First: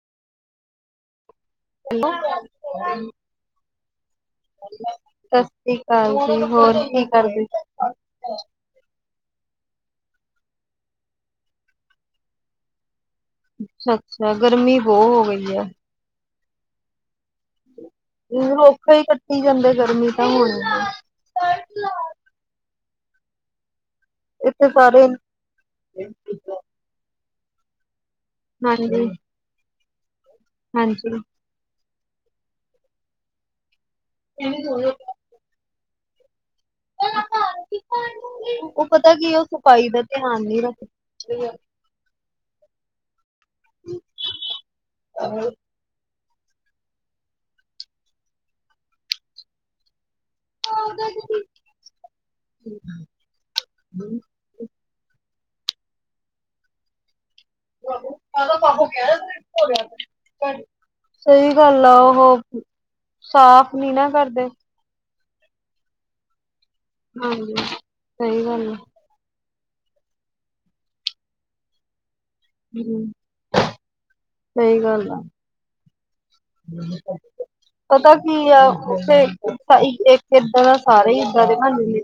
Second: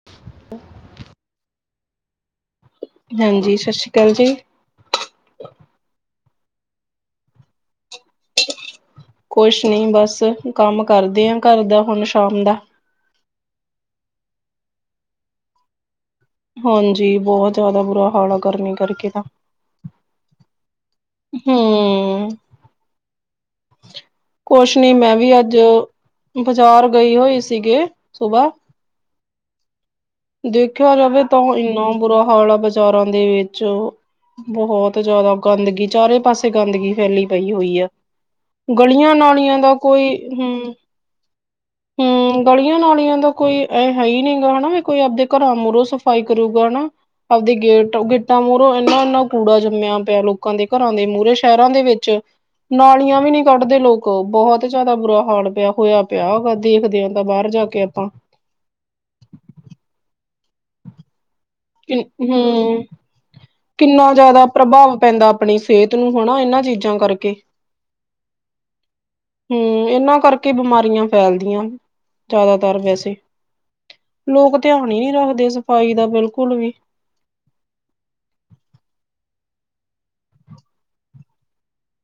[inaudible] [inaudible] ਹਾਂਜੀ, ਸਤਿ ਸ਼੍ਰੀ ਅਕਾਲ ਜੀ। ਸਤਿ ਸ੍ਰੀ ਅਕਾਲ ਜੀ, ਹੋਰ ਕੀ ਕਰਦੇ? ਕੁਛ ਨੀ, ਬਸ ਕੰਮ ਕਰਦੇ ਹਾ। ਘਰ ਦਾ ਹੁਣ ਸ਼ਾਮ ਦਾ ਅੱਛਾ-ਅੱਛਾ ਗਰਮੀ ਬਹੁਤ ਹੋ ਗਈ ਹੈ। ਹਾਂਜੀ, ਬਹੁਤ ਜ਼ਿਆਦਾ ਬੁਰਾ ਹਾਲ ਆ ਗਰਮੀ ਰੁੱਖ ਹੀ ਕਰਕੇ ਤਾਂ ਕੱਟੀ ਜਾਂਦੇ। ਗਰਮੀ ਤਾਂ ਹੁਣ ਹੂ। ਇੱਥੇ ਕੁਛ ਨੀ, ਸਾਰੇ ਮੈਂ ਵੀ ਅੱਜ ਬਾਜ਼ਾਰ ਗਈ ਹੋਈ ਸੀਗੇ। ਸੁਬਾਹ ਹਾਂਜੀ। ਦੇਖਿਆ ਹਾਂਜੀ, ਜਾਵੇ, ਤਾਂ ਇਨਾ ਬੁਰਾ ਹਾਲ ਆ ਬਾਜ਼ਾਰਾਂ ਦੇ ਵਿੱਚ ਬਹੁਤ ਜਿਆਦਾ ਗੰਦਗੀ, ਚਾਰੇ ਪਾਸੇ ਗੰਦਗੀ ਫੈਲੀ ਪਈ ਹੋਈ ਆ। ਉਹ ਪਤਾ ਕੀ ਉਹ ਗਲੀਆਂ-ਨਾਲੀਆਂ ਦਾ ਸਫ਼ਾਈ ਕੋਈ ਧਿਆਨ ਨੀ ਹਮ ਰੱਖ ਹੂ, ਗਲੀਆਂ ਨਾਲੀਆਂ ਦਾ ਕੋਈ ਹੈ। ਹੀ ਨਹੀਂ ਗਗਾ ਹਨਾ। ਮੂਹੋਂ ਸਫ਼ਾਈ ਕਰੂਗਾ ਨਾ ਆਪਦੇ ਗੇਟ ਗੇਟਾਂ ਮੂਹਰੋ ਇਨਾ -ਇਨਾ ਕੂੜਾ ਜੰਮਿਆ ਪਿਆ। ਲੋਕ ਲੋਕਾਂ ਦੇ ਘਰਾਂ ਦੇ ਮੂਹਰੇ ਸ਼ਹਿਰਾਂ ਦੇ ਵਿੱਚ ਨਾਲੀਆਂ ਵੀ ਨੀ ਕੱਢਦੇ ਲੋਕ ਬਹੁਤ ਹੁ, ਜ਼ਿਆਦਾ ਬੁਰਾ-ਹਾਲ ਪਿਆ ਹੋਇਆ ਪਿਆਗਾ। ਦੇਖਦੇ ਹਾਂ, ਤਾਂ ਬਾਹਰ ਜਾ ਕੇ ਆਪਾਂ [unintelligible] ਸਹੀ ਗੱਲ। ਆ ਹੂ। ਉਹ ਸਾਫ਼ ਨੀ ਨਾ ਕਿੰਨਾ ਜਾਦਾ ਕਰਦੇ, ਪ੍ਰਬਾਵ ਪੈਂਦਾ ਅਪਣੀ ਸੇਤ ਨੂੰ ਹੋਣਾ ਏਨਾ ਚੀਜਾ ਹਾਂਜੀ, ਸਈ ਗਾੱਲ ਐ। ਹੂੰ, ਏਨਾ ਕਾਰਕੇ ਈ ਬਿਮਾਰੀਆ ਫੈਲਦੀਆ। ਜਾਦਾਤਰ ਵੈਸੇ, ਲੋਕ ਤੇਆਣ ਈ ਨੀ ਰਾਖਦੇ ਸਫਾਈ ਦਾ। ਬਿਲਕੁਲ ਵੀ ਹੂੰ। ਪਤਾ ਕੀ ਆ ਓਥੇ ਇੱਕ ਏਦਾਂ ਦਾ ਸਾਰੇ ਈ ਇਦਾ ਦੇ ਬਾਨ ਜੱਨਦੇ।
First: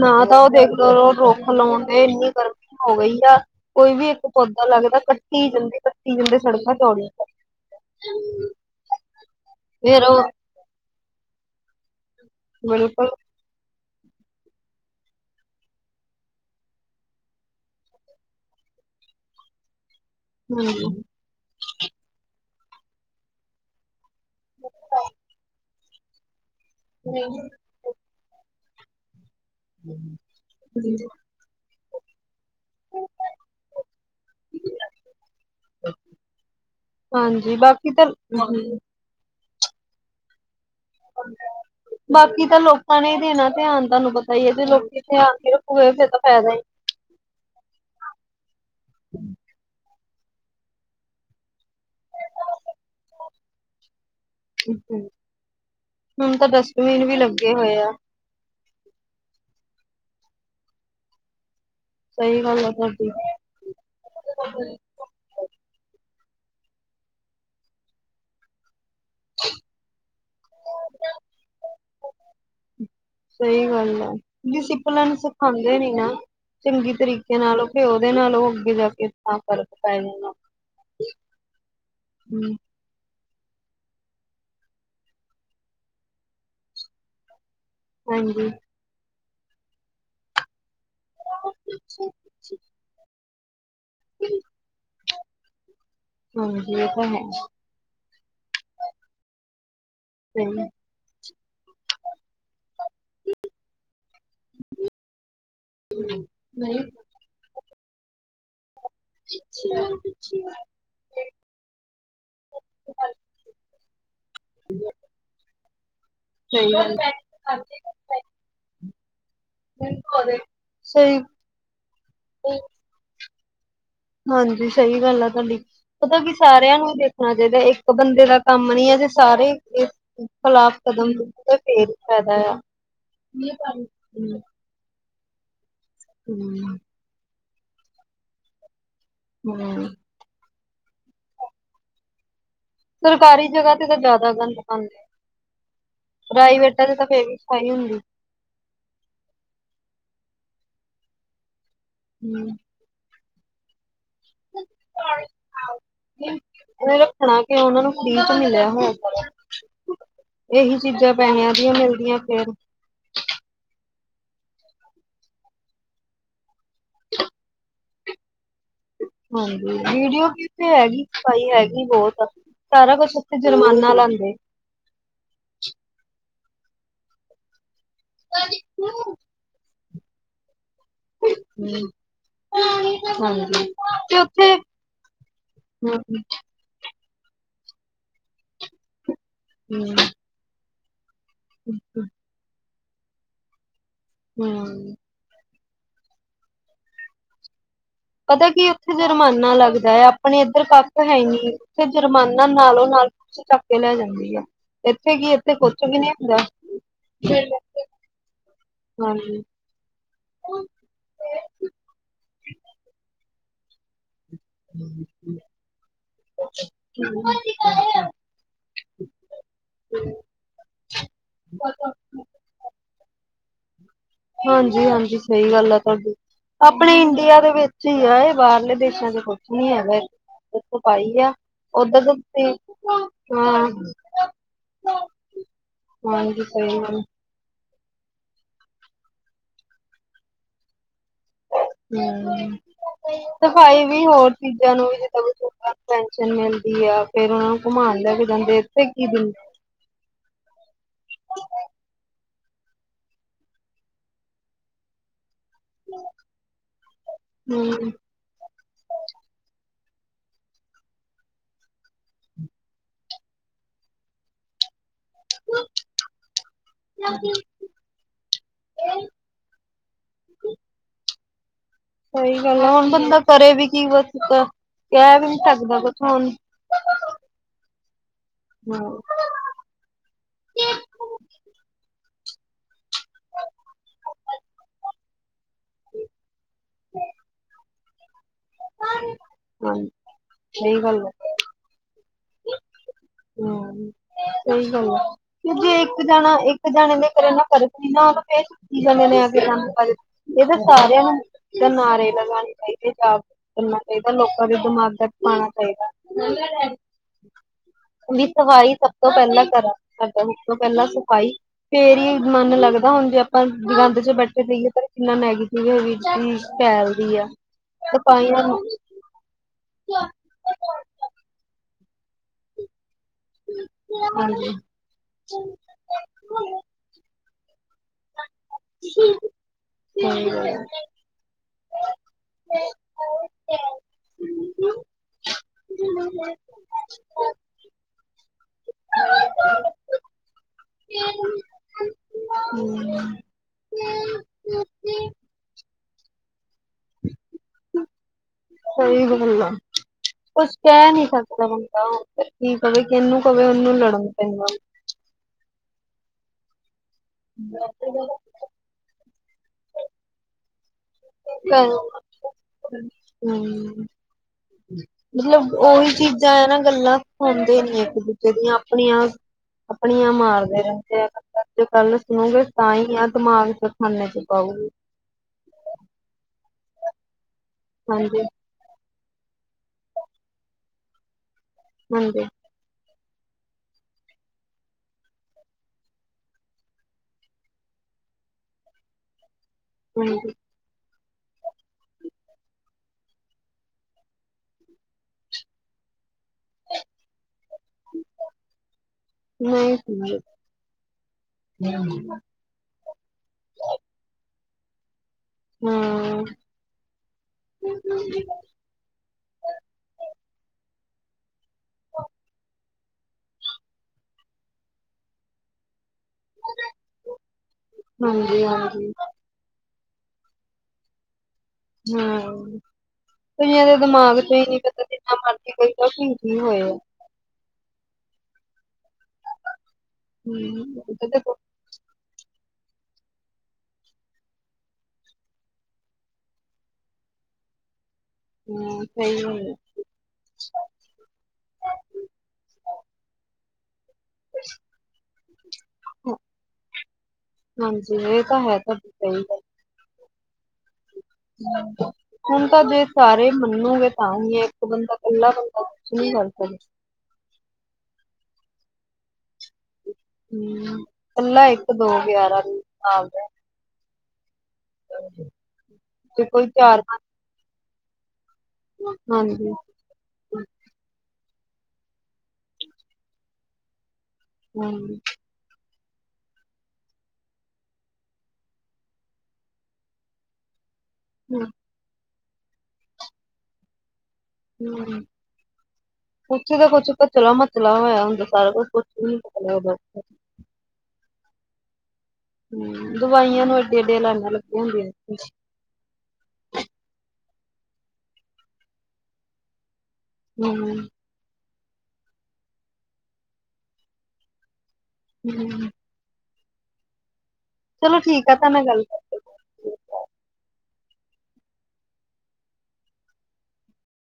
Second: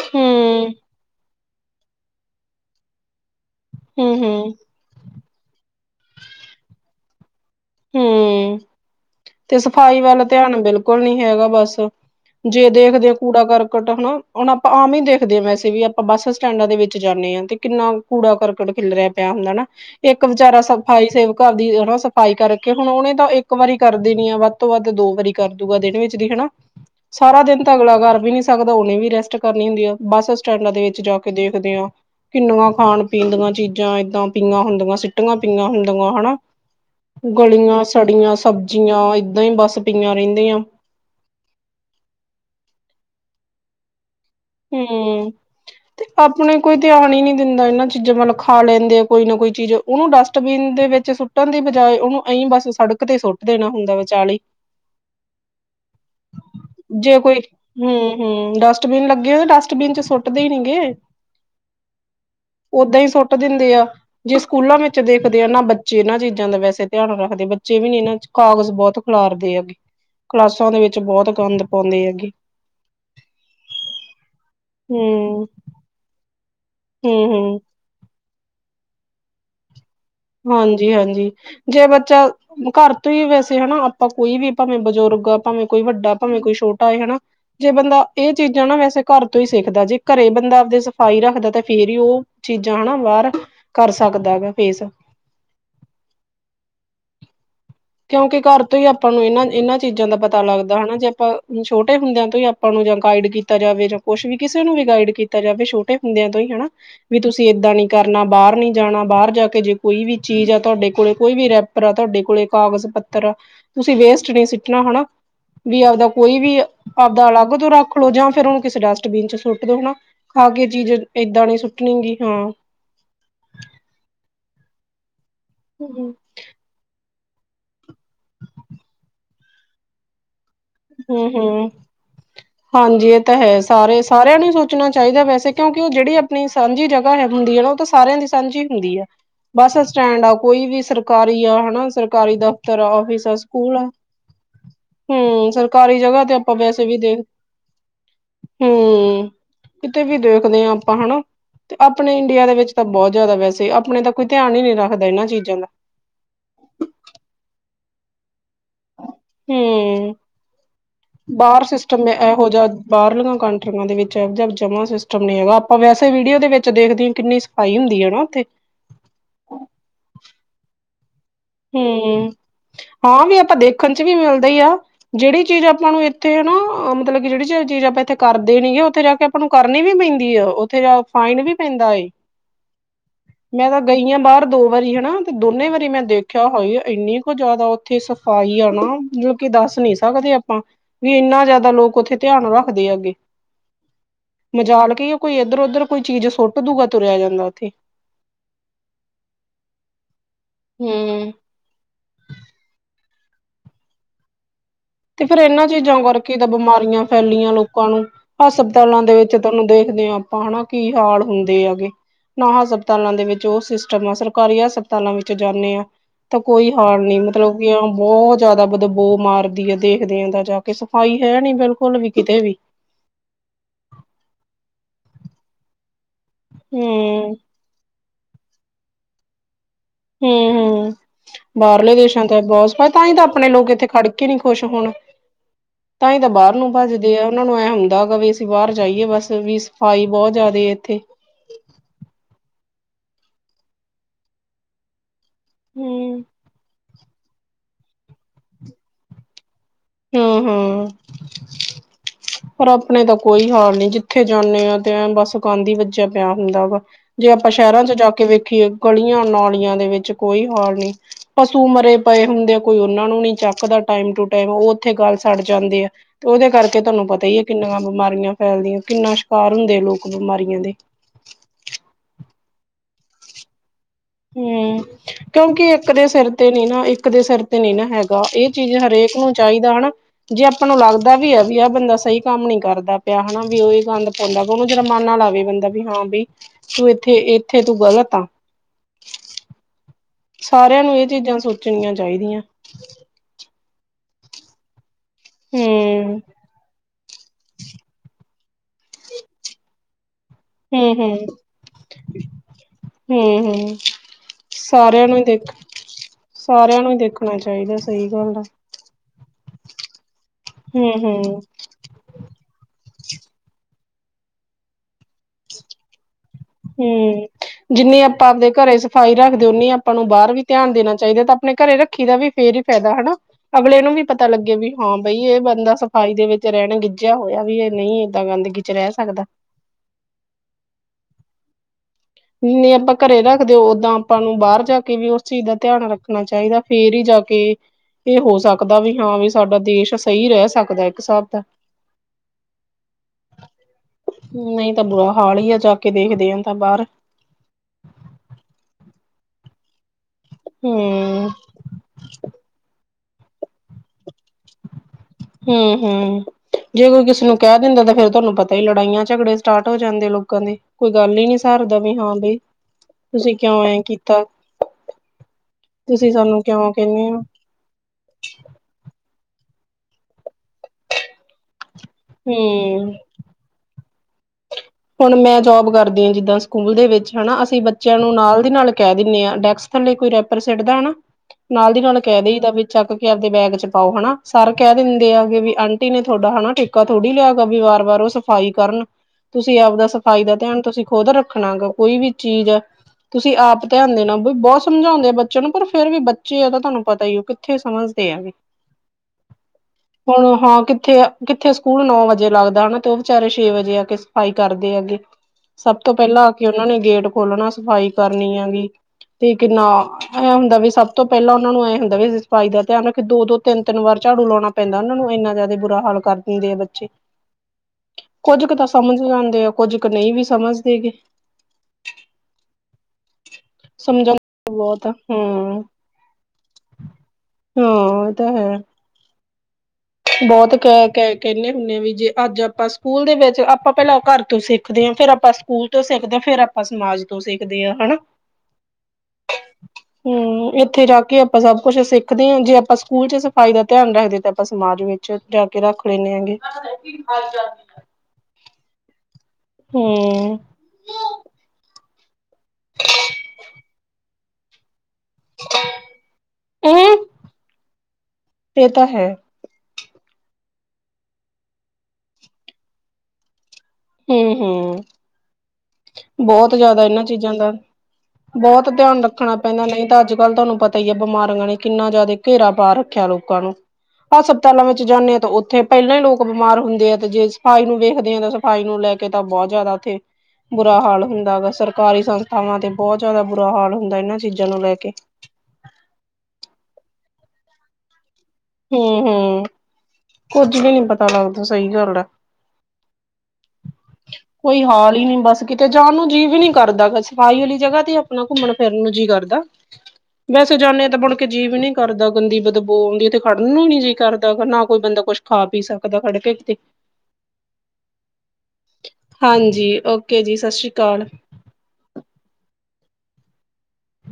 ਨਾ ਤਾ ਓ ਹੂੰ ਦੇਖ ਲੋ ਰੋਖ ਲਾਓਨ ਦੇ ਇੰਨੀ ਗਰਮੀ ਹੋ ਗਈ ਆ। ਕੋਈ ਵੀ ਹੂੰ ਏਕ ਹੂੰ ਪੌਦਾ ਲੱਗਦਾ ਕੱਟੀ ਜੱਨਦੇ ਕੱਟੀ ਜੱਨਦੇ ਸੜਕਾ ਚੌੜੀਆ ਹੂੰ, ਤੇ ਸਫਾਈ ਫੇਰ ਉਹ ਵੱਲ ਤੇਆਨ ਬਿਲਕੋਲ ਨੀ ਹੈਗਾ ਬਾੱਸ। ਜੇ ਦੇਖਦੇ ਬਿਲਕੁਲ ਆ ਕੂੜਾ ਕਰ ਕਟ ਹਨਾ, ਹੁਨ ਆਪਾਂ ਆਮ ਈ ਦੇਖਦੇ ਹਾਂ ਵੈਸੇ ਵੀ ਆਪਾਂ ਬਾੱਸ ਸਟੈਡਾ ਦੇ ਵੇਚ ਜਾਨੇ ਆ ਤੇ ਕਿੰਨਾ ਕੂੜਾ ਕਰਕਟ ਖਿਲ ਰੇਆ ਪੇਆ ਹੁੰਦਾ ਨਾ, ਏਕ ਵਚਾਰਾ ਹਾਂਜੀ ਸਫਾਈ ਸੇਵਕ ਘਾੱਰ ਦੀ ਜਰਾ ਸਫ਼ਾਈ ਕਰ ਕੇ ਹੋਣ ਓਨੇ ਤਾ ਏਕ ਵਾਰੀ ਕਾਰ ਦੇਨੀ ਆ ਵਾੱਦ ਤੋ ਵਾੱਦ ਦੋ ਵਾਰੀ ਕਾਰ ਦੂਗਾ ਦੇਨ ਵੇਚ ਦੀ ਹਨਾ ਸਾਰਾ ਦੇਨ ਤਾ ਅਗਲਾ ਕਾਰ ਵੀ ਨੀ ਸਕਦਾ ਓਨੇ ਵੀ ਰੈਸਟ ਕਰਨੀ ਹੁੰਦੀ ਐ ਬਾੱਸ ਸਟੈਡਾ ਦੇ ਵਿੱਚ ਜਾ ਦੇਖਦੇ ਹਾਂ, ਕਿੰਨਵਾ ਖਾਨ ਪੀਨ ਦਵਾ ਚੀਜਾ ਐਦਾ [unintelligible] [unintelligible] ਹੁੰਦਵਾ ਹਣਾ। ਹਾਂਜੀ ਗਲੀਆਂ ਬਾਕੀ ਤਾਂ ਸੜੀਆਂ ਸਬਜ਼ੀਆਂ ਇਦਾਂ ਈ ਬਾੱਸ ਪਈਆਂ ਰੈਂਦਿਆ। ਬਾਕੀ ਤਾਂ ਲੋਕਾਂ ਨੇ ਦੇਨਾ ਤਯਾਨ ਤਾਨੂੰ ਪ ਹਮ [inaudible] ਤੇ ਫਾਇਦਾ ਅਪਣੇ ਕੋਈ ਹੀ ਤੇਆਣ ਈ ਨੀ ਦਿੰਦਾ ਇਨਾ ਚੀਜਾ ਵੱਲ ਖਾ ਲੈਂਦੇ ਆ ਕੋਈ ਨਾ ਕੋਈ ਚੀਜ। ਉਨੂੰ ਡਸਟਬਿਨ ਦੇ ਵਿੱਚ ਸੁੱਟਨ ਦੀ ਬਜਾਏ ਉਨੂੰ ਅਈ ਬਾੱਸ ਸੜਕ ਤੇ ਸੋਟ ਦੇਨਾ ਹੋਂਦਾ ਵਿਚਾਲਈ। ਹੁਨ ਤਾ ਡਸਟਬੀਨ ਵੀ ਲੱਗੇ ਹੋਏ ਆ। ਹੂੰ, ਡਸਟਬੀਨ ਲੱਗੇ ਹੋਏ ਡਸਟਬੀਨ ਚ ਸੋਟਦੇ ਨੀ ਗੇ। ਸਹੀ ਗੱਲ ਆ ਓਦਾਂ ਈ ਤੁਹਾਡੀ। ਸੋਟ ਦਿਂਦੇ ਆ, ਜੇ ਸਕੂਲਾ ਵੇ ਚ ਦੇਖਦੇ ਆ ਨਾ ਬੱਚੇ ਇਨਾ ਚੀਜਾ ਦਾ ਵੈਸੇ ਤਯਾਨ ਰੱਖਦੇ ਬੱਚੇ ਵੀ ਨੀ ਇਨਾ ਕਾਗਜ਼ ਬੋਤ ਖਲਾਰਦੇ ਐਗੇ, ਕਲਾਸਾਂ ਦੇ ਵੇਚ ਬੋਤ ਗਾਂਦ ਪਾਓਂਦੇ ਐਗੇ। ਸਈ ਗਾੱਲ ਆ, ਨਿ ਸਿਪਲਨ ਨੂੰ ਹਮ ਸਿਖਾਂਦੇ ਨੀ ਨਾ। ਚੰਗੀ ਹਮ ਤਰੀਕੇ ਹਮ ਨਾਲ ਫੇ ਓਦੇ ਨਾਲ ਓ ਅੱਗੇ ਜਾਕੇ ਤਾ ਫਰਕ ਪੈ ਜਾਨਾ। ਹਾਂਜੀ-ਹਾਂਜੀ, ਜੇ ਬੱਚਾ ਹਮ ਘਾੱਰ ਪ੍ਰੀ ਵੈਸੇ ਹਨਾ ਆਪਾ ਕੋਈ ਵੀ ਪਾਵੇ ਬਜੋਰਗ ਆ ਪਾਵੇ ਕੋਈ ਵੱਡਾ ਪਾਵੇ ਕੋਈ ਛੋਟਾ ਏ ਹਣਾ ਜੇ ਬਂਦਾ ਇਹ ਹਾਂਜੀ ਚੀਜਾ ਨਾ ਵੈਸੇ ਘਾੱਰ ਤੋ ਈ ਸੇਖਦਾ ਜੇ ਘੱਰੇ ਬਂਦਾ ਆਪਦੇ ਸਫਾਈ ਰੱਖਦਾ ਤੇ ਫੇਰ ਈ ਓ, ਚੀਜਾ ਹਨਾ ਬਾਰ ਕਾਰ ਸਕਦਾ ਵਾ ਫੇਸ। ਹਾਂਜੀ ਏ ਤਾ ਹੈ। ਕਯੋਕਿ ਘਾੱਰ ਤੋਂ ਈ ਆਪਾਂ ਨੂੰ ਏਨਾ-ਏਨਾ ਚੀਜਾ ਦਾ ਪਤਾ ਸਹੀ ਲੱਗਦਾ ਹਨਾ ਜੇ ਆਪਾ ਛੋਟੇ ਹੋਂਦੇਆਂ ਤੋ ਈ ਆਪਾ ਨੂੰ ਜਾ ਗਾਈਡ ਕੀਤਾ ਜਾਵੇ ਜਾ ਕੋਛ ਵੀ ਕਿਸੇ ਨੂੰ ਵੀ ਗਾਈਡ ਕੀਤਾ ਜਾਵੇ ਛੋਟੇ ਹੋਂਦੇਆਂ ਤੋ ਈ ਹਣਾ ਵੀ ਤੁਸੀ ਏਦਾ ਨੀ ਕਰਨਾ ਬਾਰ ਨੀ ਜਾਣਾ। ਬਾਰ ਜਾ ਕੇ ਜੇ ਕੋਈ ਵੀ ਚੀਜ ਆ ਤੁਆਡੇ ਕੋਲ ਕੋਈ ਵੀ ਰੈਪਰ ਆ ਤੁਆਡੇ ਕੋਲੇ ਕਾਗਜ਼ ਪੱਤਰ ਤੁਸੀ ਵੇਸਟ ਨੀ ਸਿਟਣਾ ਹਣਾ। ਵੀ ਆਪਦਾ ਕੋਈ ਵੀ ਸਹੀ ਗੱਲ ਹੈ। ਆਪਦਾ ਅਲੱਗ ਤੋ ਰਾੱਖ ਲੋ ਜਾ ਫੇਰ ਓਨੂੰ ਕਿਸੇ ਡਸਟਬਿਨ ਚ ਸੋਟ ਦੋ ਹਣਾ। ਖਾ ਕੇ ਚੀਜ ਸਹੀ ਏਦਾ ਨੀ ਸੁੱਟਣੀ ਗ ਹਾਂ। ਹਾਂਜੀ ਸਈ ਗਾੱਲ ਆ ਤੁਆਡੀ, ਪਤਾ ਕਿ ਸਾਰੇਆਂ ਨੂੰ ਈ ਦੇਖਣਾ ਚਾਈਦਾ ਏਕ ਬਂਦੇ ਦਾ ਕਾੱਮ ਨੀ ਐ ਅਸੀ ਸਾਰੇ ਈ ਖਲਾਫ ਕਦਮ ਹੂੰ ਤੇ ਹੂੰ ਫੇਰ ਈ ਫੈਦਾ ਯਾ। ਪੁਛਣਾ ਚਾਹੀਦਾ, ਵੈਸੇ ਕਿਉਂਕਿ ਐਓ ਜੇਹੜੀ ਆਪਣੀ ਸਾਂਝੀ ਜਗ੍ਹਾ ਹੈ ਹੁੰਦੀ ਹੈ, ਨਾ ਓ ਤਾਂ ਸਾਰਿਆਂ ਦੀ ਸਾਂਝੀ ਹੁੰਦੀ ਹੈ। ਬੱਸ ਸਟੈਂਡ ਆ, ਕੋਈ ਵੀ ਸਰਕਾਰੀ ਆ, ਹਨਾ ਸਰਕਾਰੀ ਦਾ ਤੇਰਾ ਔਫਿਸ ਆ, ਸਰਕਾਰੀ ਜਗ੍ਹਾ ਸਕੂਲ ਤੇ ਆ, ਤਾਂ ਜ਼ਿਆਦਾ ਗੰਦ ਪਾਉਂਦੇ ਹੂੰ। ਸਰਕਾਰੀ ਜਗ੍ਹਾ ਤੇ ਆਪਾਂ ਵੈਸੇ ਪ੍ਰਾਈਵੇਟਾਂ ਤੇ ਵੀ ਤਾਂ ਦੇਖ ਫੇਰ ਸਫਾਈ ਹੁੰਦੀ ਹੂੰ, ਕਿਤੇ ਵੀ ਦੇਖਦੇ ਹਾਂ, ਆਪਾਂ ਹਨਾ ਤੇ ਆਪਣੇ ਇੰਡੀਆ ਦੇ ਵਿੱਚ ਤਾਂ ਬੋਤ ਜ਼ਿਆਦਾ ਵੈਸੇ, ਆਪਣੇ ਤਾਂ ਕੋਈ ਧਿਆਨ ਹੀ ਨਹੀਂ ਰੱਖਦਾ, ਏਨਾਂ ਚੀਜ਼ਾਂ ਦਾ। ਓਨੇ ਰੱਖਣਾ ਕਿਉ, ਓਨਾ ਨੂੰ ਫਰੀ ਚ ਮਿਲਿਆ ਹੋਐ। ਹਮ ਏਹੀ ਚੀਜ਼ਾਂ ਪੈਸਿਆਂ ਦੀਆਂ ਮਿਲਦੀਆਂ ਫੇਰ। ਬਾਰਲੀਆਂ ਕੰਟਰੀਆਂ ਦੇ ਵਿੱਚ ਐਹੋ ਜਿਹਾ, ਜਮਾ ਸਿਸਟਮ ਨੀ ਹੈਗਾ, ਆਪਾਂ ਵੈਸੇ ਵੀਡੀਓ ਦੇ ਵਿੱਚ ਦੇਖਦੇ ਹਾਂ, ਕਿੰਨੀ ਸਫਾਈ ਹੁੰਦੀ ਹੈ, ਨਾ ਉੱਥੇ। ਹਾਂਜੀ, ਵੀਡੀਓ ਕਿਥੇ ਹੈਗੀ? ਭਾਈ ਹੈਗੀ ਬੋਤ ਹਮ ਆ, ਸਾਰਾ ਕੁਛ ਉੱਥੇ ਜੁਰਮਾਨਾ ਲਾਉਂਦੇ। ਜੇਹੜੀ ਚੀਜ਼ ਆਪਾਂ ਨੂੰ ਏਥੇ ਨਾ, ਮਤਲਬ ਕਿ ਜੇੜੀ ਚੀਜ਼ ਆਪਾਂ ਇੱਥੇ ਕਰਦੇ ਨੀਗੇ, ਉੱਥੇ ਕੇ ਆਪਾਂ ਨੂੰ ਕਰ ਕਰਨੀ ਵੀ ਪੈਂਦੀ ਹੈ। ਉੱਥੇ ਜਾ ਫਾਈਨ ਵੀ ਹੂੰ, ਪੈਂਦਾ ਹੈ। ਹਾਂਜੀ ਮੈਂ ਤਾਂ ਗਈ ਤੇ ਹਾਂ, ਬਾਰ ਉੱਥੇ ਦੋ ਵਾਰੀ ਹਨਾ ਤੇ ਦੋਨੇ ਵਾਰੀ ਹੂੰ ਮੈਂ ਦੇਖਿਆ ਹਾਏ, ਏਨੀ ਕੁ ਜ਼ਿਆਦਾ ਉੱਥੇ ਸਫ਼ਾਈ ਆ ਨਾ, ਮਤਲਬ ਕਿ ਦੱਸ ਨੀ ਹੂੰ ਸਕਦੇ ਆਪਾਂ ਵੀ ਏਨਾ ਜ਼ਿਆਦਾ ਲੋਕ ਉੱਥੇ ਧਿਆਨ ਰੱਖਦੇ ਆ, ਅੱਗੇ ਮਜਾਲ ਹੂੰ ਕੇ ਕੋਈ ਇੱਧਰ-ਉੱਧਰ ਕੋਈ ਚੀਜ਼ ਸੁੱਟ ਦੂਗਾ। ਤੁਰਿਆ ਜਾਂਦਾ ਓਥੇ ਪਤਾ ਕੀ ਉੱਥੇ ਜੁਰਮਾਨਾ ਲੱਗਦਾ ਐ, ਆਪਣੇ ਇੱਧਰ ਕੱਖ ਹੈ ਹਮ ਨੀ, ਓਥੇ ਜੁਰਮਾਨਾ ਨਾਲੋਂ-ਨਾਲ ਚੱਕ ਕੇ ਲੈ ਜਾਂਦੀ ਆ। ਤੇ ਕੀ ਫੇਰ, ਇੱਥੇ ਏਹਨਾਂ ਕੁਛ ਚੀਜ਼ਾਂ ਵੀ ਨੀ ਕਰਕੇ ਹੁੰਦਾ ਤਾਂ ਬਿਮਾਰੀਆਂ ਫੈਲੀਆਂ ਲੋਕਾਂ ਨੂੰ। ਹਸਪਤਾਲਾਂ ਦੇ ਵਿੱਚ ਹਾਂਜੀ ਤੁਹਾਨੂੰ ਦੇਖਦੇ ਹੋ। ਆਪਾਂ ਹਨਾ, ਕੀ ਹਾਲ ਹੁੰਦੇ ਆਗੇ, ਨਾ ਹਸਪਤਾਲਾਂ ਦੇ ਵਿੱਚ ਓ ਸਿਸਟਮ ਆ ਸਰਕਾਰੀ ਹਸਪਤਾਲਾਂ ਵਿੱਚ ਜਾਂਣੇ ਆਂ। ਤਾਂ ਕੋਈ ਹਾਲ ਨੀ, ਮਤਲਬ ਕਿ ਬੋਤ ਜਿਆਦਾ ਬਦਬੋ ਮਾਰਦੀ ਹੈ। ਦੇਖਦੇ ਐ, ਤਾਂ ਜਾ ਕੇ ਸਫ਼ਾਈ ਹੈ ਨੀ, ਬਿਲਕੁਲ ਵੀ ਕਿਤੇ ਵੀ ਹਾਂਜੀ-ਹਾਂਜੀ, ਸਹੀ ਗੱਲ ਆ, ਤੁਹਾਡੀ ਆਪਣੇ ਹਮ ਇੰਡੀਆ ਦੇ ਵਿੱਚ ਆ, ਏਹ ਬਾਹਰਲੇ ਦੇਸ਼ਾਂ ਚ ਕੁੱਛ ਨੀ ਹੈਗਾ। ਇੱਥੋਂ ਹੂੰ-ਹੂੰ, ਪਾਈ ਆ ਬਾਰਲੇ ਓਧਰ ਤਾਂ ਦੇਸਾਂ ਤੇ ਬੋਤ ਭਾਈ, ਤੁਸੀਂ ਤਾਂਹੀ ਤਾਂ ਆਪਣੇ ਲੋਕ ਹਾਂ ਇੱਥੇ ਖੜ ਕੇ ਨੀ ਖੁਸ਼ ਹੋਣ। ਤਾਂ ਹੀ ਤਾਂ ਹਾਂਜੀ ਬਾਰ ਨੂੰ ਸਹੀ ਗੱਲ ਭੱਜਦੇ ਆ। ਓਨਾਂ ਨੂੰ ਐ ਹੁੰਦਾ ਹੈਗਾ, ਵੀ ਅਸੀਂ ਬਾਰ ਜਾਈਏ, ਬਸ ਵੀ ਸਫ਼ਾਈ ਬੋਤ ਜ਼ਿਆਦਾ ਏਥੇ ਹੂੰ, ਸਫਾਈ ਵੀ ਹੋਰ ਚੀਜ਼ਾਂ ਨੂੰ ਵੀ ਜਿੱਦਾਂ। ਹਮ ਪੈਨਸ਼ਨ ਮਿਲਦੀ ਆ, ਫੇਰ ਓਨਾਂ ਨੂੰ ਘੁਮਾਣ ਲੈ ਕੇ ਜਾਂਦੇ। ਏਥੇ ਕੀ ਦਿੰਦੇ। ਹੂੰ-ਹੂੰ। ਪਰ ਆਪਣੇ ਤਾਂ ਕੋਈ ਹਾਲ ਨੀ, ਜਿੱਥੇ ਜਾਂਦੇ ਆ ਤੇ ਬਸ। ਗੰਦ ਈ ਵੱਜਿਆ ਪਿਆ ਹੁੰਦਾ ਵਾ, ਜੇ ਆਪਾਂ ਸ਼ਹਿਰਾਂ ਹੂੰ ਚ ਜਾ ਕੇ ਵੇਖੀਏ। ਗਲੀਆਂ-ਨਾਲੀਆਂ ਦੇ ਵਿੱਚ ਕੋਈ ਹਾਲ ਨਹੀਂ। ਪਸੂ ਮਰੇ ਪਏ ਹੁੰਦੇ ਆ, ਕੋਈ ਓਨਾਂ ਨੂੰ ਨੀ ਚੱਕਦਾ ਟਾਈਮ ਟੂ ਟਾਈਮ ਉਹ ਉਥੇ ਗੱਲ ਸੜ ਜਾਂਦੇ ਆ, ਤੇ ਓਦੇ ਕਰਕੇ ਤੁਹਾਨੂੰ ਪਤਾ ਈ ਐ, ਕਿੰਨੀਆਂ ਬਿਮਾਰੀਆਂ ਫੈਲਦੀਆਂ ਕਿੰਨਾ ਸ਼ਿਕਾਰ ਹੁੰਦੇ ਆ, ਲੋਕ ਬਿਮਾਰੀਆਂ ਦੇ। ਸਹੀ ਗੱਲ ਹੈ, ਹੁਣ ਬੰਦਾ ਕਰੇ ਵੀ ਕੀ? ਹੂੰ, ਕਹਿ ਵੀ ਨੀ ਕਿਉਂਕਿ ਸਕਦਾ ਇੱਕ ਕੁਛ ਦੇ ਸਿਰ ਹੁਣ ਤੇ ਨੀ ਨਾ ਇੱਕ ਦੇ ਸਿਰ ਤੇ ਨੀ ਨਾ ਹੈਗਾ, ਏਹ ਚੀਜ਼ ਹਾਂ-ਹਾਂ ਹਰੇਕ ਨੂੰ ਚਾਹੀਦਾ ਹਨਾ ਜੇ ਆਪਾਂ ਨੂੰ ਲੱਗਦਾ ਵੀ ਆ, ਵੀ ਆਹ ਬੰਦਾ ਸਹੀ ਕੰਮ ਨੀ ਕਰਦਾ ਪਿਆ, ਹਨਾ ਓਹੀ ਗੰਦ ਪਾਉਂਦਾ ਵਾ, ਓਨੂੰ ਜੁਰਮਾਨਾ ਲਾਵੇ ਬੰਦਾ। ਵੀ ਹਾਂ ਬਈ, ਤੂੰ ਇੱਥੇ-ਇੱਥੇ ਤੂੰ ਗਲਤ ਆ। [unintelligible] ਹਾਂ ਸਾਰਿਆਂ ਨੂੰ ਇਹ ਚੀਜ਼ਾਂ ਸੋਚਣੀਆਂ ਚਾਹੀਦੀਆਂ। ਹੂੰ ਸਹੀ ਗੱਲ ਐ। ਕਿ ਇੱਕ ਹੂੰ ਜਾਣਾ ਇੱਕ ਜਾਣੇ ਦੇ ਕਰ ਨਾ ਕਰ ਜਿਹਨਾਂ ਉਹਨੂੰ [unintelligible] ਜਾਣਿਆ ਨੇ ਆ ਕੇ ਗੰਦ ਪਾ ਦਿੱਤਾ। ਇਹ ਤਾਂ ਹੂੰ ਸਾਰਿਆਂ ਹੂੰ ਨੂੰ, ਨਾਅਰੇ ਲਗਾਣੇ ਚਾਹੀਦੇ ਆ। ਹੂੰ ਹੂੰ ਕਰਨਾ ਚਾਹੀਦਾ ਲੋਕਾਂ ਦੇ ਦਿਮਾਗ ਸਾਰਿਆਂ 'ਚ ਨੂੰ ਪਾਣਾ ਚਾਹੀਦਾ। ਕਰਨਾ ਚਾਹੀਦਾ ਸਹੀ ਵੀ ਗੱਲ ਆ। ਸਫਾਈ ਸਭ ਤੋਂ ਪਹਿਲਾਂ ਕਰਾਂ ਸਾਡਾ ਸਭ ਤੋਂ ਪਹਿਲਾਂ ਹੂੰ ਸਫਾਈ ਹੂੰ ਫੇਰ ਈ ਮਨ ਲੱਗਦਾ ਹੁਣ ਜੇ ਆਪਾਂ ਗੰਦ 'ਚ ਬੈਠੇ ਰਈਏ ਤਾਂ ਕਿੰਨਾ ਨੈਗੇਟਿਵਿਟੀ ਫੈਲਦੀ ਆ। ਸਫਾਈਆਂ ਨੂੰ ਸਫਾਈ ਰੱਖਦੇ ਓਨੀ ਆਪਾਂ ਨੂੰ ਬਾਹਰ ਵੀ ਧਿਆਨ ਦੇਣਾ ਚਾਹੀਦਾ ਤਾਂ ਆਪਣੇ ਘਰੇ ਰੱਖੀ ਦਾ ਵੀ ਫੇਰ ਹੀ ਫਾਇਦਾ ਹਨਾ। ਅਗਲੇ ਨੂੰ ਵੀ ਪਤਾ ਹਾਂਜੀ ਲੱਗੇ ਵੀ ਹਾਂ ਬਈ ਇਹ ਬੰਦਾ ਸਫ਼ਾਈ ਦੇ ਵਿੱਚ ਰਹਿਣ ਗਿ ਝਿਆ ਹੋਇਆ ਵੀ ਇਹ ਨਹੀਂ ਏਦਾਂ ਗੰਦਗੀ 'ਚ ਰਹਿ ਸਕਦਾ। ਹੂੰ [unintelligible] ਜਿੰਨੀ ਆਪਾਂ ਘਰੇ ਰੱਖਦੇ ਓਦਾਂ ਆਪਾਂ ਨੂੰ ਬਾਹਰ ਜਾ ਕੇ ਵੀ ਉਸ ਚੀਜ਼ ਦਾ ਧਿਆਨ ਰੱਖਣਾ ਚਾਹੀਦਾ ਫੇਰ ਹੀ ਜਾ ਕੇ ਇਹ ਹੋ ਸਕਦਾ ਵੀ ਹਾਂ ਵੀ ਸਾਡਾ ਦੇਸ਼ ਸਹੀ ਰਹਿ ਸਕਦਾ ਇੱਕ ਸਾਬ ਦਾ। ਹੂੰ [unintelligible] ਨਹੀਂ ਤਾਂ ਬੁਰਾ ਹਾਲ ਹੀ ਆ ਜਾ ਕੇ ਦੇਖਦੇ ਆ ਤਾਂ ਬਾਹਰ। ਸਹੀ ਗੱਲ ਆ, ਕੁਛ ਕਹਿ ਨੀ ਹੂੰ ਸਕਦਾ ਬੰਦਾ। ਫਿਰ ਕੀ ਕਵੇ ਇਹਨੂੰ ਕਵੇ ਉਹਨੂੰ ਲੜਨ ਪੈਂਦਾ। ਹੂੰ-ਹੂੰ, ਜੇ ਕੋਈ ਕਿਸੇ ਨੂੰ ਕਹਿ ਦਿੰਦਾ ਤਾਂ ਫੇਰ ਤੁਹਾਨੂੰ ਪ ਤਾਂ ਲੜਾਈਆਂ ਝਗੜੇ ਸਟਾਰਟ ਹੋ ਜਾਂਦੇ ਲੋਕਾਂ ਦੇ। ਕੋਈ ਗੱਲ ਹੀ ਨੀ ਸਹਾਰਦਾ ਵੀ ਹਾਂ ਬਈ, ਤੁਸੀਂ ਕਿਉਂ ਆਏ ਹੂੰ ਕੀ ਮਤਲਬ ਉਹੀ ਚੀਜ਼ਾਂ ਸਾਨੂੰ ਹੈ ਨਾ ਕਿਉਂ ਗੱਲਾਂ, ਕਹਿੰਦੇ ਹੋ ਹੁਨ ਦਾ ਨੀ ਏ ਇੱਕ-ਦੂਜੇ ਦੀਆਂ ਆਪਣੀਆਂ, ਆਪਣੀਆਂ ਮਾਰਦੇ ਰਹਿੰਦੇ ਅਜਕੱਲ। ਸੁਣੋਗੇ ਤਾਂ ਹੂੰ ਹੀ ਆ ਦਿਮਾਗ 'ਚ ਖਾਨੇ 'ਚ ਪਾਉਗੀ। ਹੁਣ ਮੈਂ ਜੋਬ ਕਰਦੀ ਹਾਂ ਜਿੱਦਾਂ ਸਕੂਲ ਦੇ ਵਿੱਚ ਹਨਾ ਅਸੀਂ ਬੱਚਿਆਂ ਨੂੰ ਹਾਂਜੀ ਨਾਲ ਦੀ ਨਾਲ ਕਹਿ ਦਿੰਨੇ ਆ ਡੈਕਸ ਥੱਲੇ ਕੋਈ ਰੈਪਰ ਸਿੱਟਦਾ ਹੈ ਨਾ, ਨਾਲ ਦੀ ਨਾਲ ਕਹਿ ਹਾਂਜੀ ਦੇਈ ਦਾ ਵੀ ਚੱਕ ਕੇ ਆਪਦੇ ਬੈਗ 'ਚ ਪਾਓ ਹਨਾ ਸਰ ਕਹਿ ਦਿੰਦੇ ਆ ਅਖੇ ਵੀ ਆਂਟੀ ਨੇ ਥੋਡਾ ਹਨਾ ਠੇਕਾ ਥੋੜੀ ਲਿਆ ਕਰ ਵੀ ਵਾਰ-ਵਾਰ ਉਹ ਸਫ਼ਾਈ ਕਰਨ। ਤੁਸੀਂ ਆਵਦਾ ਸਫ਼ਾਈ ਹਾਂਜੀ ਦਾ ਧਿਆਨ ਤੁਸੀਂ ਖੁਦ ਰੱਖਣਾ ਗਾ ਕੋਈ ਵੀ ਚੀਜ਼ ਆ ਤੁਸੀਂ ਆਪ ਧਿਆਨ ਦੇਨਾ ਵੀ ਬਹੁਤ ਸਮਝਾਉਂਦੇ ਆ ਬੱਚਿਆਂ ਨੂੰ ਪਰ ਫੇਰ ਵੀ ਬੱਚੇ ਆ ਤਾਂ ਤੁਹਾਨੂੰ ਪਤਾ ਹੀ ਉਹ ਕਿੱਥੇ ਸਮਝਦੇ ਆ ਵੀ। ਨਹੀਂ ਸੁਣਦੇ ਹੁਣ ਹਾਂ ਕਿੱਥੇ, ਕਿੱਥੇ ਸਕੂਲ ਨੌ ਵਜੇ ਲੱਗਦਾ ਹਨਾ ਤੇ ਉਹ ਵਿਚਾਰੇ ਛੇ ਵਜੇ ਆ ਕੇ ਸਫ਼ਾਈ ਕਰਦੇ ਹੈਗੇ। ਸਭ ਹਾਂ ਤੋਂ ਪਹਿਲਾਂ ਆ ਕੇ ਉਹਨਾਂ ਨੇ ਗੇਟ ਖੋਲਣਾ ਸਫ਼ਾਈ ਕਰਨੀ ਹੈਗੀ। ਤੇ ਕਿੰਨਾ, ਇਹ ਹੁੰਦਾ ਵੀ ਸਭ ਤੋਂ ਪਹਿਲਾਂ ਉਹਨਾਂ ਨੂੰ ਆਏ ਹੁੰਦਾ ਵੀ ਸਫਾਹੀ ਦਾ ਧਿਆਨ ਰੱਖੇ ਦੋ-ਦੋ ਤਿੰਨ-ਤਿੰਨ ਵਾਰ ਝਾੜੂ ਲਉਣਾ ਪੈਂਦਾ ਉਹਨਾਂ ਨੂੰ ਐਨਾ ਜਿਆਦਾ ਬੁਰਾ ਹਾਲ ਕਰ ਦਿੰਦੇ ਆ ਬੱਚੇ। ਹਾਂਜੀ ਕੁੱਝ ਕੁ ਤਾਂ ਹਾਂਜੀ ਸਮਝ ਜਾਂਦੇ ਆ ਕੁੱਝ ਕੁ ਨਹੀਂ ਵੀ ਸਮਝਦੇ ਗੇ। ਹਾਂ। ਕਈਆ ਦੇ ਦਿਮਾਗ 'ਚ ਹੀ ਸਮਝਾਉਣਾ ਨੀ ਪਤਾ ਬਹੁਤ ਆ ਜਿੰਨਾ ਮਰਜ਼ੀ ਹੂੰ ਕੋਈ ਢੀਠ ਈ ਹੋਏ ਆ। ਹਾਂ ਇਹ ਤਾਂ ਹੈ। ਬੋਤ ਕਹਿ ਕਹਿ ਹੂੰ ਕਹਿਨੇ ਹੁੰਨੇ ਵੀ ਜੇ ਅੱਜ ਆਪਾਂ ਸਕੂਲ ਦੇ ਵਿੱਚ ਆਪਾਂ ਪਹਿਲਾਂ ਘਰ ਤੋਂ ਸਿੱਖਦੇ ਆ, ਫੇਰ ਆਪਾਂ ਸਕੂਲ ਤੋਂ ਸਿੱਖਦੇ ਆ, ਫੇਰ ਆ ਪਾਂ ਸਮਾਜ ਤੋਂ ਸਿੱਖਦੇ ਆ ਹਨਾ। ਹੂੰ, ਸਈ ਗੱਲ ਏ। ਹੂੰ, ਇੱਥੇ ਜਾ ਕੇ ਆਪਾਂ ਸਭ ਕੁਛ ਸਿੱਖਦੇ ਆ ਜੇ ਆਪਾਂ ਸਕੂਲ ਚ ਸਫ਼ਾਈ ਦਾ ਧਿਆਨ ਰੱਖਦੇ ਤਾਂ ਆਪਾਂ ਸਮਾਜ ਵਿੱਚ ਜਾ ਕੇ ਰੱਖ ਲੈਂਨੇ ਆਗੇ। ਜੀ ਇਹ ਤਾਂ ਹੈ ਤਾਂ ਸਈ ਗੱਲ ਹੂੰ। ਹੂੰ। ਹੂੰ। ਹੁਣ ਤਾਂ ਜੇ ਸਾਰੇ ਮੰਨੋਗੇ ਤਾਂ ਹੀ ਏ ਇੱਕ ਬੰਦਾ, ਕੱਲਾ ਬੰਦਾ ਕੁਛ ਨੀ ਕਰ ਸਕ ਹੂੰ, ਏਹ ਤਾਂ ਹੈ। ਹੂੰ, ਕੱਲਾ ਇੱਕ-ਦੋ ਗਿਆਰਾਂ ਆ ਗਿਆ। ਹੂੰ-ਹੂੰ, ਜੇ ਕੋਈ ਬੋਅਤ ਚਾਰ ਜ਼ਿਆਦਾ ਇਹਨਾਂ ਪੰਜ ਚੀਜ਼ਾਂ ਦਾ ਬੋਤ ਧਿਆਨ ਰੱਖਣਾ ਹਾਂਜੀ ਪੈਂਦਾ ਨਈ ਤਾਂ, ਅੱਜ-ਕੱਲ੍ਹ ਤੁਹਨੂੰ ਪਤਾ ਈ ਏ, ਬਿਮਾਰੀਆਂ ਨੇ ਕਿੰਨਾ ਜ਼ਿਆਦਾ ਘੇਰਾ ਪਾ ਰੱਖਿਆ ਲੋਕਾਂ ਨੂੰ। ਹਸਪਤਾਲਾਂ ਵਿੱਚ ਹਾਂਜੀ ਜਾਂਨੇ ਆ ਤਾਂ ਉੱਥੇ ਪਹਿਲਾਂ ਈ ਲੋਕ ਬਿਮਾਰ ਹੁੰਦੇ ਆ 'ਤੇ ਜੇ ਸਫ਼ਾਈ ਨੂੰ ਵੇਖਦੇ ਆ ਤਾਂ ਸਬ ਸਫ਼ਾਈ ਨੂੰ ਲੈ ਕੇ ਤਾਂ ਬਹੁਤ ਜ਼ਿਆਦਾ ਉਥੇ ਬੁਰਾ ਹਾਲ ਹੁੰਦਾ ਹਮ ਹੈਗਾ ਸਰ ਕਾਰੀ ਸੰਸਥਾਵਾਂ ਤੇ ਬਹੁਤ ਜ਼ਿਆਦਾ ਬੁਰਾ ਹਾਲ ਹੁੰਦਾ ਇਹਨਾਂ ਚੀਜ਼ਾਂ ਨੂੰ ਲੈ ਕੇ ਹੂੰ, ਉੱਥੇ ਤਾਂ ਕੁਛ ਕਚਲਾ-ਮਚਲਾ ਹੋਇਆ ਹੁੰਦਾ ਸਾਰਾ ਕੁ ਹੂੰ ਕੁਛ ਨੀ ਪਤਾ ਹੂੰ ਲੱਗਦਾ ਉਥੇ। ਕੁੱਝ ਵੀ ਨੀ ਪਤਾ ਲੱਗਦਾ ਸਈ ਗੱਲ ਐ। ਹੂੰ, ਦਵਾਈਆਂ ਨੂੰ ਏਡੇ-ਏਡੇ ਲੇਨਾ ਲੱਗੀਆ ਕੋਈ ਹਾਲ ਹੀ ਹੁੰਦੀਆਂ। ਨੀ ਬਸ ਕਿਤੇ ਜਾਣ ਨੂੰ ਜੀਅ ਵੀ ਨੀ ਕਰਦਾ ਸਫ਼ਾਈ ਆਲੀ ਜਗ੍ਹਾ ਤੇ ਆਪਣਾ ਘੁੰਮਣ-ਫਿਰਨ ਨੂੰ ਜੀਅ ਕਰਦਾ। ਵੈਸੇ ਜਾਂਨੇ ਹਮ ਆ ਤਾਂ ਮੁਣ ਕੇ ਜੀਅ ਵੀ ਨੀ ਕਰਦਾ ਗੰਦੀ ਬਦਬੋ ਹੋਂਦੀ ਏਥੇ ਖੜਨ ਨੂੰ ਨੀ ਜੀ ਕਰਦਾ ਅਗਰ ਨਾ ਕੋਈ ਬੰਦਾ ਕੁਛ ਖਾ-ਪੀ ਹਮ ਸਕਦਾ ਖੜਕੇ ਕਿਤੇ? ਚਲੋ ਠੀਕ ਐ ਪਾਪਾਂ ਨਾਲ ਗੱਲ ਕਰ ਹਾਂਜੀ, ਓਕੇ ਜੀ ਸਤਿ ਸ਼੍ਰੀ ਅਕਾਲ।